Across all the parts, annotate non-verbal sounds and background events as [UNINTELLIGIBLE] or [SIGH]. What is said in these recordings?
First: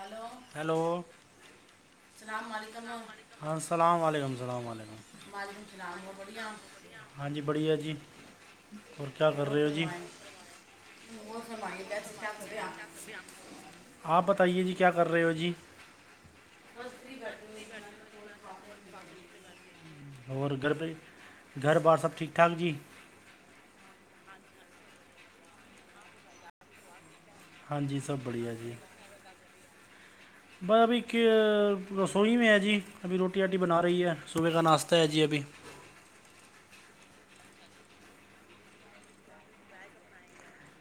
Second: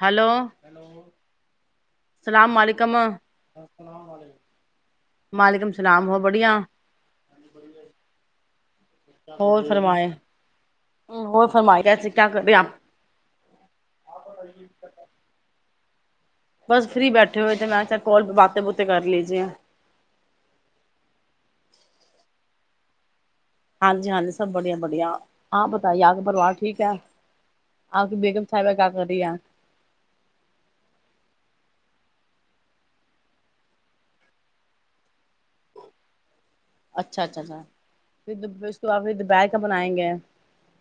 Hello hello السلام علیکم ہاں السلام علیکمل وعلیکم السلام ہو بڑھیا ہاں جی بڑھیا جی اور کیا کر اور رہے ہو جی فرمائے اور فرمائے کیسے کیا کرے آپ آپ بتائیے جی کیا کر رہے ہو جی بس فری بیٹھے ہوئے تھ میں چ کال بات بوتے کر لیجے آ اور گھر پر گھر بار سب ٹھیک ٹھاک جی ہاں جی ہاں ج سب بڑیا بڑھیا آپ بتائی آگ پروار ٹھیک ہے ہاں جی آپ کی سب بیگم بڑھیا صاحبہ جی کیا کر رہی آ بس ابھی کہ رسوئی میں ہے جی ابھی روٹی آٹی بنا رہی ہے صبح کا ناشتہ ہے جی ابھی اچھا اچھا اچھا پھر اس کوپ دوپہر کا بنائیں گے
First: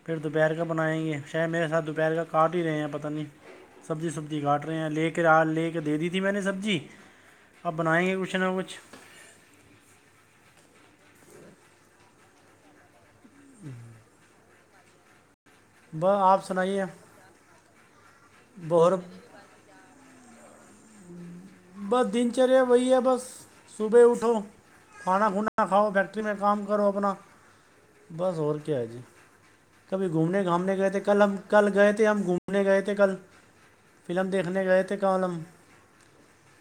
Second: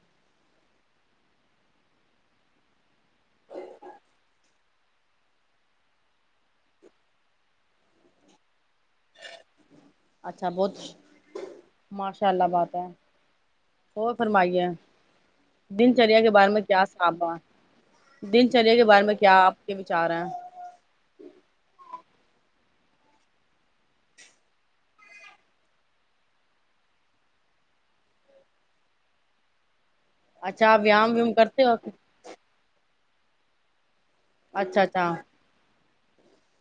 پھر دوپہر کا بنائیں گے شاید میرے ساتھ دوپہر کا کاٹ ہی رہے ہیں پتہ نہیں سبزی سبزی کاٹ رہے ہیں لے کے ر لے کے دے دی تھی میں نے سبزی اب بنائیں گے کچھ نہ کچھ اچھا بہت ماشاء اللہ بات ہے ہو فرمائی ہے [INAUDIBLE] دن چریا بس کے آپ بارے میں کیا سنائیے صاابا دن چریا کے بارے میں کیا آپ کے چاریں ب دن ا چرے وہی ہے بس صبح اٹھو کھانا کھوا کھاؤ فیکٹری میں کام کرو اپنا بس اور کیا ہے جی کبھی گھومنے اچھا گھامنے آپ گئے تھے ویام کل ویم ہم کرتے کل ہو گئے تھے ہم گھومنے گئے تھے کل فلم دیکھنے اچھا گئے تھے اچھا کالم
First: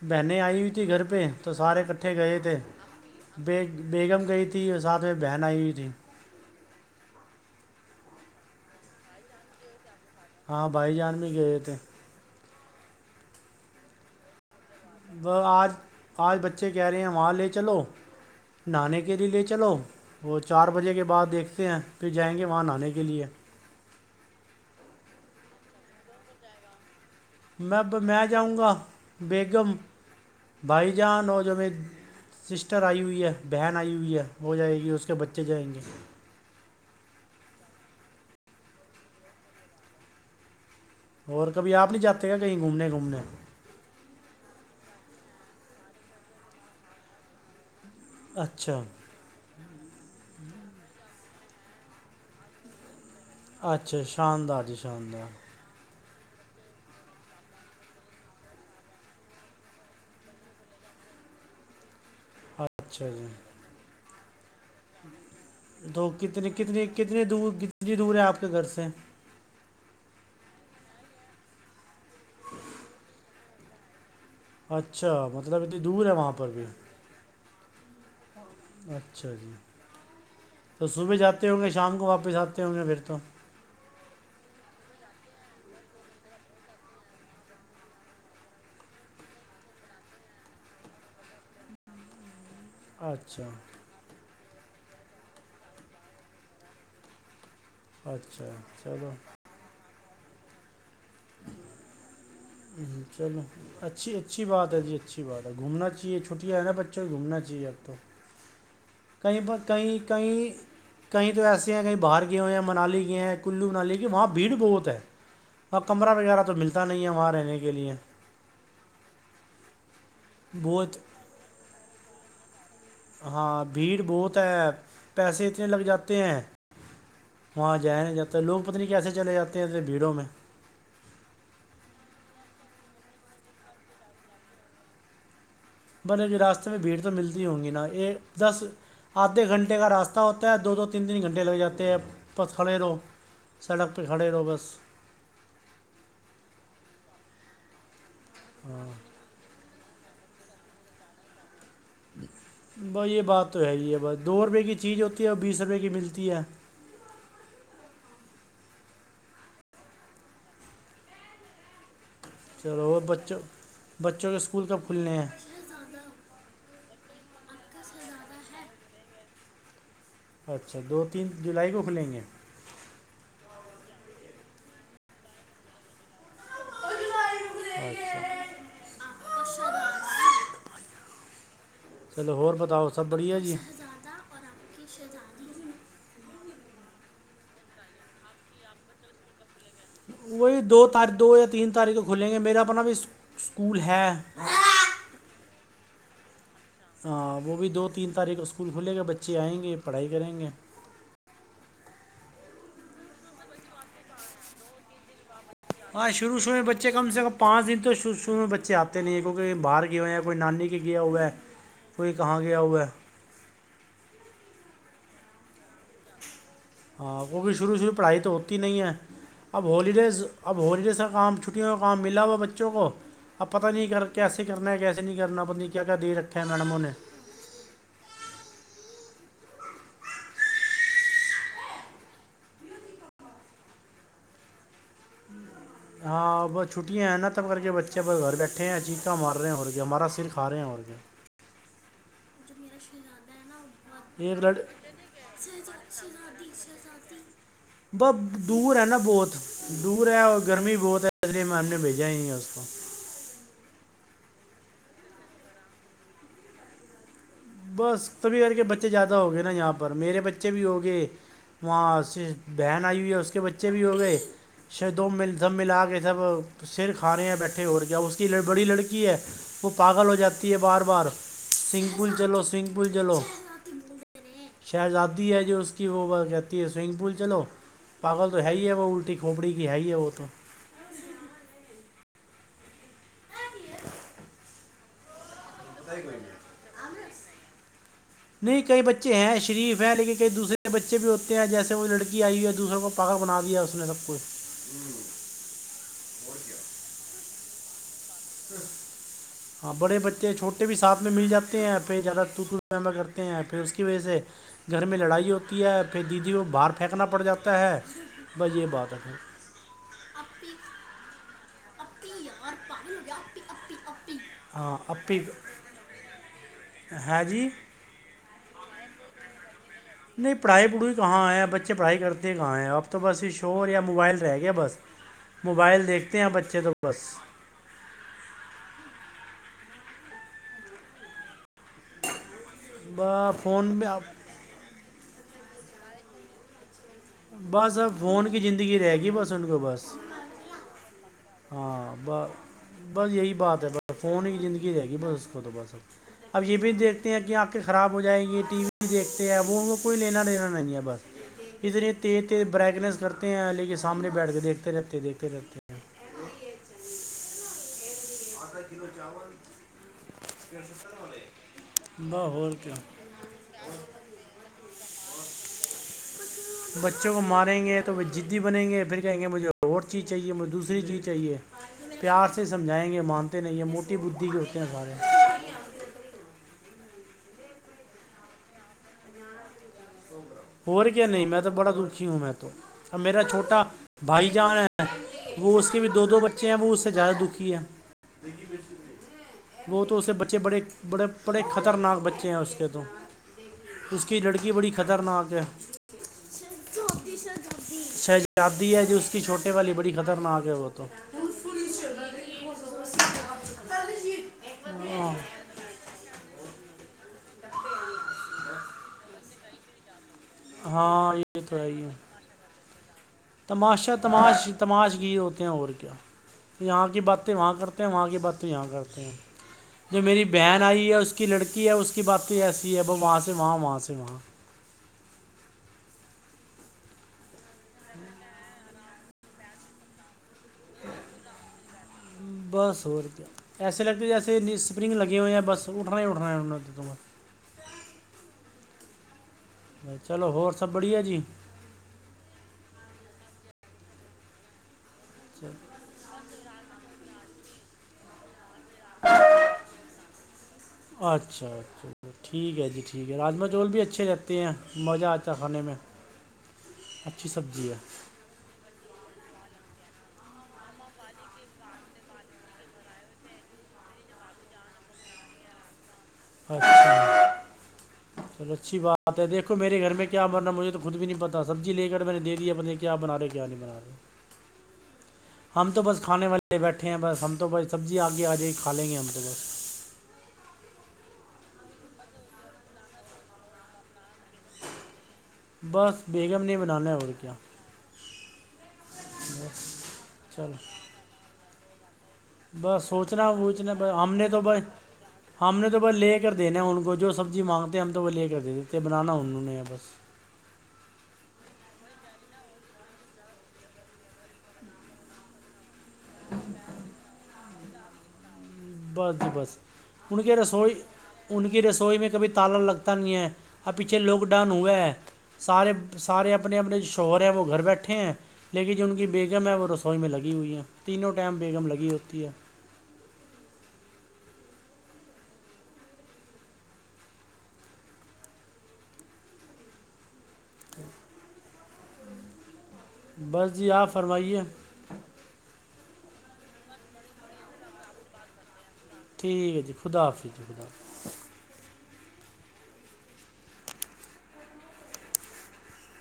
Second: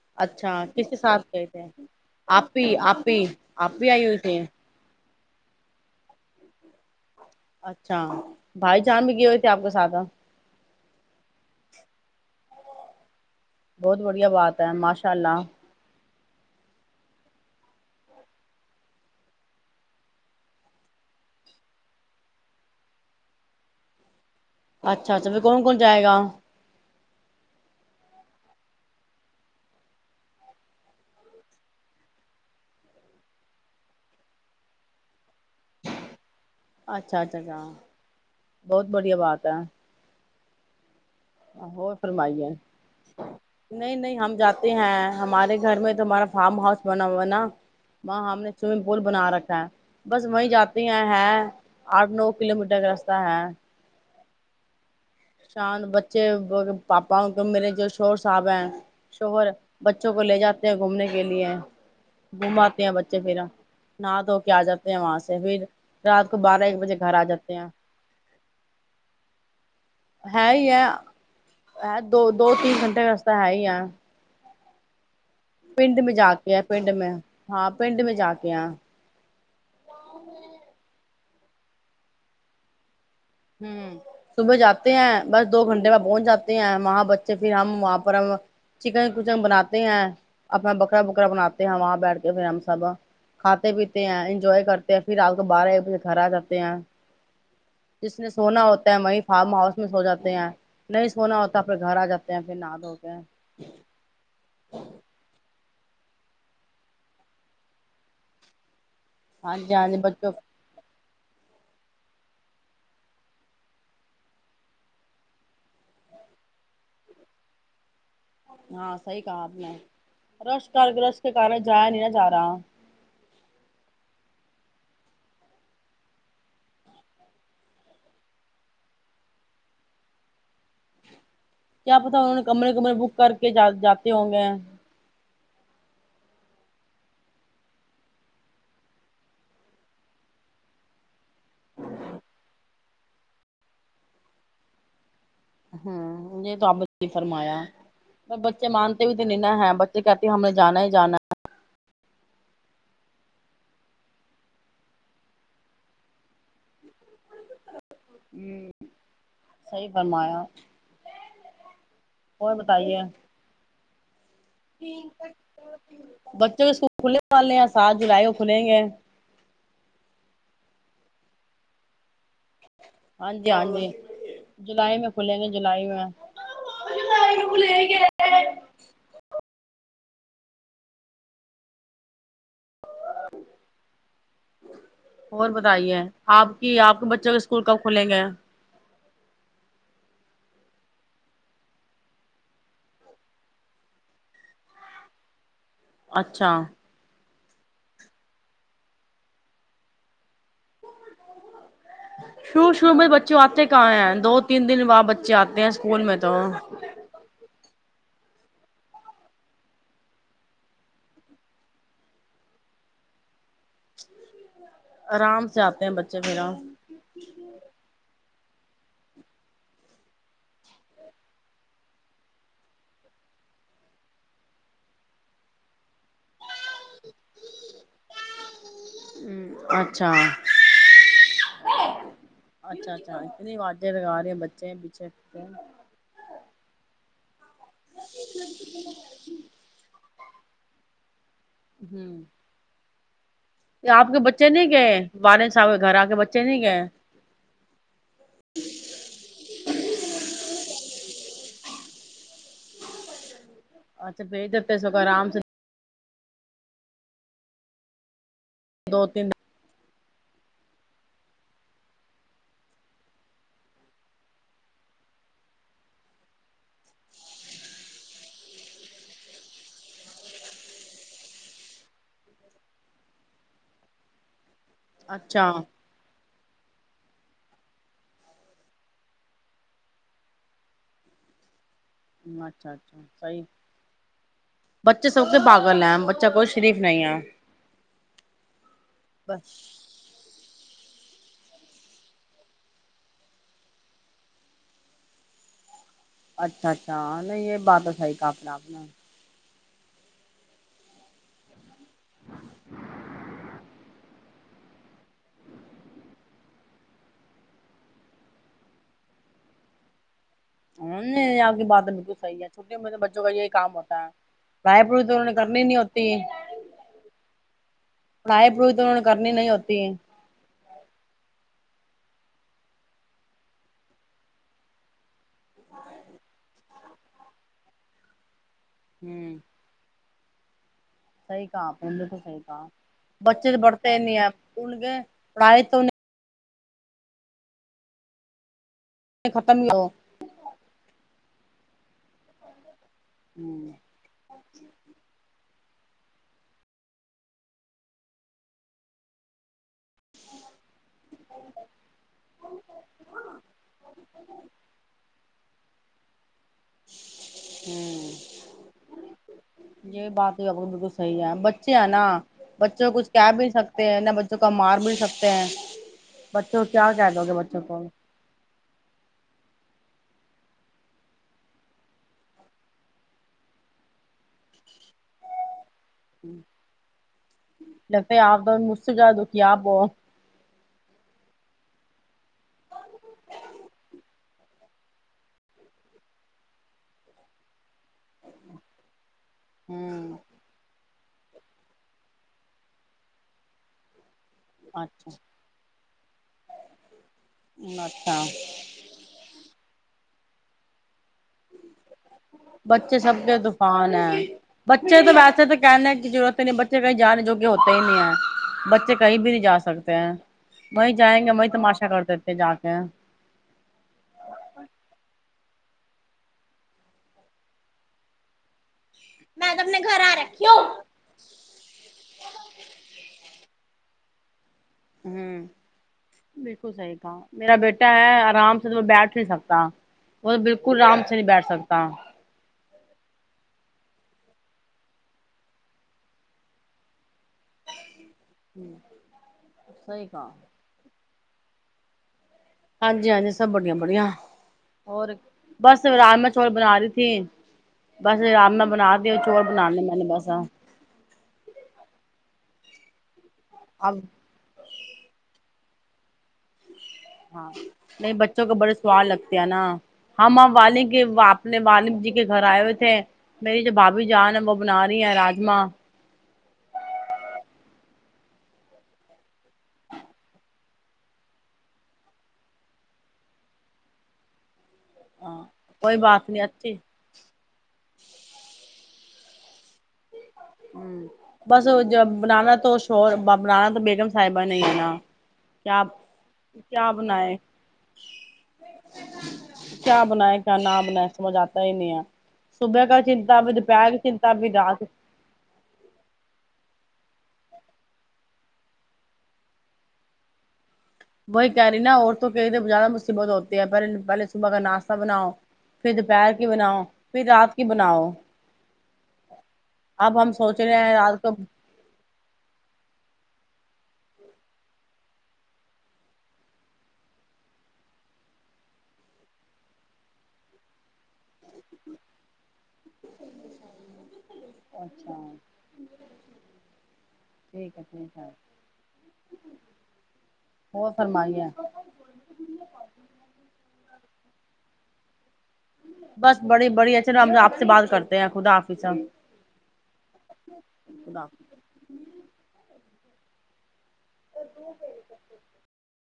بہنیں اچھا آئی ہوئی تھیں کس کے گھر پہ ساتھ گئے تو تھے سارے کٹھے گئے آپ تھے بھی آپ بھی بی آپ بھی آئی ہوئی بیگم تھیں گئی تھی اور ساتھ میں بہن آئی ہوئی تھی اچھا بھائی جان بھی کی ہوئے تھے آپ کے ساتھ ہاں بھائی جان بھی گئے تھے بہت بڑھیا بات ماشاء وہ اللہ آج آج بچے کہہ رہے ہیں وہاں لے چلو نہانے کے لیے لے چلو وہ چار بجے کے بعد دیکھتے ہیں پھر جائیں گے وہاں نہانے کے لیے اچھا اچھا ب کون کون جائے گا میں میں جاؤں گا بیگم بھائی جان اور جو میری سسٹر آئی ہوئی ہے بہن آئی ہوئی ہے وہ جائے گی اس کے بچے جائیں گے اچھا اچھا اچھا بہت بڑیا بات ہے اور آ کبھی ہو آپ نہیں جاتے فرمائی کیا ہے کہیں گھومنے گھومنے نہیں نہیں ہم جات ہیں ہمارے گھر میں تو ہمارا فارم ہاؤس بنا ہوا نا وہاں ہم نے اچھا سوئمنگ پول بنا رکھا ہے بس وہیں جاتے ہیں ہے آٹھ نو کلو میٹر کا راتے آ ہاں اچھا شاندار چانندہ بچے پاپاؤ کے میرے جو شور صاحب ہیں شور بچوں کو لے جاتے ہیں گھومنے کے لیے گوماتے ہیں اچھا بچے جی پھرا نہ تو کیا جاتے ہیں وہاں سے پھر تو رات کو کتنے بارہ ایک کتنی بجے گھر آ کتنی دور جاتے ہیں کتنی دور ہے آپ کے گھر سے ہے ہی ہے ہے دو دو تین گھنٹے کا رستہ ہے ہی ہے اچھا مطب پنڈ میں جا کے ہے پنڈ میں ہاں پنڈ میں جا کے ہیں اچھا جی تو صبح جاتا تے ہوں گے شام کو واپس آتے ہوں گے پھر تو ہ صبح جاتے ہیں بس دو گھنٹے میں پہنچ جاتے ہیں وہاں بچے پھر ہم وہاں پر ہم چکن کچن بناتے ہیں اپنا بکرا بکرا بناتے ہیں وہاں بیٹھ کے پھر ہم سب اچھا کھاتے پیتے ہیں انجوائے کرتے ہیں پھر آپ کو بارہ ایک بجے گھر آ جاتے ہیں جس نے اچھا سونا ہوتا ہے چلو وہیں فارم ہاؤس سو جاتے ہیں نہیں سونا ہوتا پھر گھر آ جاتا ہ چلو اچھی اچھی بات ہے جی اچھی بات ہے گھومنا چاہیے چھٹیاں ہیں نا بچوں گھومنا چاہیے اب تو کہیں ہاں پر جی ہاں جی کہیں بچوں کہیں کہیں تو ایسے ہیں کہیں باہر گئے ہوئے ہیں منالی گئے ہیں کلو منالی کی وہاں بھیڑ بہت ہے وہاں کمرہ وغیرہ تو ملتا نہیں ہے وہاں رہنے کے لئے ہاں صحی کہا میں رش کر بہت گ رش کے کار جایا نہیں نہ جاتا ہاں ہاں بھیڑ بہت ہے پیسے اتنے لگ جاتے ہیں وہاں جیا نہیں جاتا لوگ پت نہیں کیسے چلے جاتے ہیں انے بھیڑوں میں کیا پتا انہوں نے کمرے کمرے بک کر کےا جاتے ہوں گے بل راستے میں بھیڑ تو ملتی ہوں گی نا یہ دس آدھے گھنٹے کا راستہ ہوتا ہے دو دو تین تین گھنٹے اڈے لگ جاتے ہیں پتھڑے لو سڑک پ گھڑے روگس ہوں ج ر رب نہیں فرمایا پر بچے ہاں مانتے ہو تو نہیںا ہے کہتی ہیں ہمیں جانا ہی جانا ہے بائی یہ بات تو ہے ہی ہے بس دو روپے کی چیز ہوتی ہے اور بیس روپے کی ملتی ہے ہ سی فرمایا اور چلو بچوں بچوں کے اس بچے کےکول کھلنے والے سات جولائی وہ کھلیں گے اچھا دو تین جولائی کو کھلیں گے ہاں جی ہاں جی جلائی میں کھلے نہیں جلائی میں [INAUDIBLE] چلو ہو ب تاؤ سب بڑیا جی اور بتائیے آپ کی آپ کے بچوں کے اسکول کب کھلیں گے وہی دو تاری دو یا تین تاریخ کھلیں گے میرا اپنا بھی اسکول ہے اچھا وہ بھی دو تین تاریخ اسکول کھلے گا بچے آئیں گے پڑھائی کریں گے شروع شروع میں بچے آتے کہاں ہیں دو تین دن بعد ب ب شروعروع میں بچے کم سے کم پانچ دن اک شرع شروع میں بچے آتے نہیں کیونکہ باہر گئے ہوئے ہیں کوئی نانی کے گیا ہوا ہے کوئی کہاں گیا ہوا ہے آرام سے آتے ہیں بچے پرا ہاں کیونکہ شروع شروع پڑھائی تو ہوتی نہیں ہے اب ہولیڈیز اب ہولیڈیز کا کام چھٹیوں کا کام ملا ہوا بچوں کو اب پتہ نہیں کر کیسے کرنا ہے کیسے نہیں کرنا پت نہیں کیا کیا دے رکھے ہیں میڈمو نے اچھا اچھا اچھا اتنی آازیں لگا رہی ہیں بچے پیچھےتے ہاں ب چھٹیاں ہیں نا تو سب کر کے بچے پر گھر بیٹھے ہیں چیقا مار رہے ہیں اور کے ہمارا سر کھا رہے ہیں اور کے ہوں آپ کے ایک بچے ل نہیں گئے والد صاحب کے گھر آ کے بچے نہیں گئے ب دور ہے نا بہت دور ہے اور گرمی ب ہے اس لیے میں ہم نے بھیجا ہی ہے اس کو اچھا بھیج دیتے ہیں س آرام سے بس تو بھیھی کر کے بچے دو زیادہ تین ہو دن۔ گئے نا یہاں پر میرے بچے بچے بھی ہوگئے وہاں بہن آئی ہوئی ہے اس کے بچے بھی ہوگئے ش سب ملا کے سب سر کھا رہے ہیں بیٹھے ہو کے اس کی بڑی لڑکی ہے وہ پاگل ہو جاتی ہے بار بار سنگل چلو سونگ پل چلو شہزادی ہے اچھا جو اس کی وہ کہتے سوئمنگ پول چلو پاگل تو ہے ہی ہے وہ الٹی کھوپڑی کی ہے ہی ہے وہ تو اچھا اچھا صی بچے سب کے پاگل ہیں بچہ کوئی شریف نہیں ہے نہیں کئی بچے ہیں بس شریف ہے لیکن کئی دوسرے بچے بچے بھی ہوتے ہیں جیسے وہ لڑکی آئی ہوئی ہے دوسروں کو پاگا بنا دیا اس نے سب کوچھ اچھا اچھا ہ نہیں یہ بات ساب کاپڑ بنا ہاں بڑے بچے چھوٹے بھی ساتھ میں مل جاتے ہیں پھر زیادہ تووط پما کرتے ہیں پھر اس کی وجہ سے گھر میں لڑائی ہوتی ہے پھر دیدی کو باہر پھینکنا پڑ جاتا ہے بس یہ بات ہے ا نہیں آ کے بعد صحیح ہے چھٹی بچوں کا یہی کام ہوتا ہے ہاں بھائی اب پڑھی تو بھی انہوں نے کرنی ہی نہیں ہوتی ہے جی پڑھائی پڑوئی تو انہ نے کرنی نہیں ہوتی ہے۔ نہیں پڑھائی پڑھوئی کہاں آئے ہیں بچے پڑھائی کرتے ہیں کہاں ہے اب تو بس یہ شور یا موبائل رہ گیا بس موبائل دیکھتے ہیں بچے تو بس [UNINTELLIGIBLE] ہوں [UNINTELLIGIBLE] سح کا اپ ل تو سیح ب بچید فون میں بڑتا ن آپ ان گ پڑھائے تو نہیں [UNINTELLIGIBLE] بس فون کے ج [UNINTELLIGIBLE] گی رہے گی بسنت کو ختم ہی بس ہو ہاں [UNINTELLIGIBLE] ب بس یہی بات ہے ہوں بس فون ہی زندگی رہے گی بس اس کو تو بس اب یہ بھی دیکھتے ہیں کہ آنکھیں خراب ہو جائیں گی ٹی وی دیکھتے ہیں وہ وہ کوئی لینا لینا نہیں ہے بس ادھر تز برائٹنیس کرتے ہیں ل کے سامنے بیٹھ کے دیکھتے رہتے دیکھتے رہتے ہی [UNINTELLIGIBLE] ہوں [UNINTELLIGIBLE] یہ بات یہ بالکل صحیح ہے بچے ہیں نا بس اور کیا بچوں کو کچھ کہہ بھی نہیں سکتے ہیں نہ بچوں کو مار بھی نہیں سکتے ہیں بچوں کو کیا کہ کو دو گے بچوں ماریں کو تو وہ ضدی بنیں گے پھر کہیں گے مجھے اور چیز چاہیے مجھے دوسری چیز چاہیے پیار سے سمجھائیں گے مان اتے نہیں موٹی بدھھی بھی اتے ہیں سار لگتا ہے آپ تو مجھ سے جا د کہ آپو اور کیا نہیں میں تو بڑا دکھی ہوں میں تو ا میرا چھوٹا بھائی جان ہے وہ اس کے بھی دو دو بچے ہیں وہ اس سے زیادہ دکھی ہے وہ تو اس سے ہوں بچے بڑے [UNINTELLIGIBLE] بڑے بڑے خطرناک بچے ہیں اس کے تو اس کی لڑکی بڑی اچھا خطرناک اچھا شہزادی ہے جو اس کی چھوٹے والی بڑی ختم کرھرنا آگ وہ تو بچے سب کے طفان ہے بچے تو ہاں ویسے تو کہنے کی ضرورت ہی نہیں بچے بے کہیں جا رہے جو کہ ہوتے ہی نہیں ہے بچے کہیں بھی نہیں جا سکتے ہیں وہیں ہاں جائیں گے یہ وہیں تو ہے ہی تماشا ہے کرتے تھے جا کے تماشا تماش تماش کی ہوتے ہیں اور کیا یہاں کی باتیں وہاں کرتے ہیں وہاں کی باتیں یہاں کرتے ہیں تو اپنے گھر جو آ میری رکھی بہن ہوں آئی ہے اس کی لڑکی ہے اس کی بات تو ایسی ہے وہ وہاں سے وہاں وہاں سے وہاں بالکل صحیح تھا میرا بیٹا ہے آرام سے تو بیٹھ نہیں سکتا وہ تو بالکل آرام سے نہیں بیٹھ سکتا بس ہو روپیہ ایسے لگتے جیسے اسپرنگ لگے ہوئے ہیںیا بس اٹھنا ہی اٹھنا ہے ان نے ہوں [INAUDIBLE] چلو ہوور سب بڑییا جی [INAUDIBLE] ہاں جی ہاں جی سب بڑیا بڑیا [INAUDIBLE] اور چلو بس رام [INAUDIBLE] بنا رہی تھی بس رام میں [INAUDIBLE] بنا چوور بناے نے بس [INAUDIBLE] اچھا اچھا ٹھیک ہے جی ٹھیک [INAUDIBLE] یہ راما چاول بھی اچھے لگتے ہیں [INAUDIBLE] مزہ آتا کھانے میں [INAUDIBLE] اچھی ہاں سبزی ہے نہیں بچوں کو بڑے سواد لگتے ہیں نا [INAUDIBLE] ہم ہماں والک اپنے والد جی کے گھر آئے ہوئے تھے میری جو بھابھی جان ہے وہ بنا رہی ہیں راجما [INAUDIBLE] اچھا [INAUDIBLE] چلو اچھی بات ہے دیکھو میرے گھر میں کیا بننا مجھے تو خود بھی نہیں پتا سبزی لے کر میں نے دے دیا پت نہیں کیا بنا رہے کیا نہیں بنا رہے [INAUDIBLE] ہم تو کوئی بس کھانے بات نہیں والے اچھی بیٹھے ہیں بس ہم تو بس سبزی آگے آ جائی ہی کھا لیں گے ہم مس [INAUDIBLE] بس بنانا تو بنانا تو بیگم [INAUDIBLE] صاحبہ نہیں ہے کیا بس بیگم نے کیا بنانا ہے اور بناائے [INAUDIBLE] کیا بنائے کیا چلو نہ بنائے سمجھ آتا [INAUDIBLE] نیا [INAUDIBLE] بس صبح کا سوچنا چنتا بھیھی ووچنا دوپہر بھائی کی ہم نے چنتا تو بھیھی بھائی رات [INAUDIBLE] ہم نے تو بس لے کر دینا ان کو جو سبزی مانگتے ہیں ہم تو وہ لے کر دے دیتے بنانا انہوں نے بس [INAUDIBLE] وہی کہہ رہی نا اورورت کہ تو زیادہ مصیبت ہوتی ہے پہلے پہلے صبح کا ناشتہ بناؤ [INAUDIBLE] پھر دوپہر کی بناؤ پھر رات کو [INAUDIBLE] کہ بناؤ [INAUDIBLE] بس جی بس ان اب ہم کی سوچ رسوئی رہے ہیں رات کو ان کی رسوئی میں کبھی تالا لگتا نہیں ہے [UNINTELLIGIBLE] اب پیچھے لواک ڈاؤن ہوا ہے سارے سارے اپنے اپنے جو شوہر ہیں وہ گھر بیٹھے ہیں لیکن جو ان کی بیگم ہے وہ رسوئی میں لگی ہوئی ہیں [UNINTELLIGIBLE] تینوں ٹائم بیگم لگی ہوتی ہے [UNINTELLIGIBLE] اچھا ٹھیک ہے ٹھیک ہے ہو فرمائی ہے [INAUDIBLE] بس جی آپ فرمائیے [UNINTELLIGIBLE] بس بڑی بڑی ا چلو ہم آپ سے بات کرتے ہیں خا آپ [INAUDIBLE] ٹھیک ہے جی خدا حافظ جی خدافظ خدا حافظ [UNINTELLIGIBLE] اور د پییرے کرتےے [INAUDIBLE]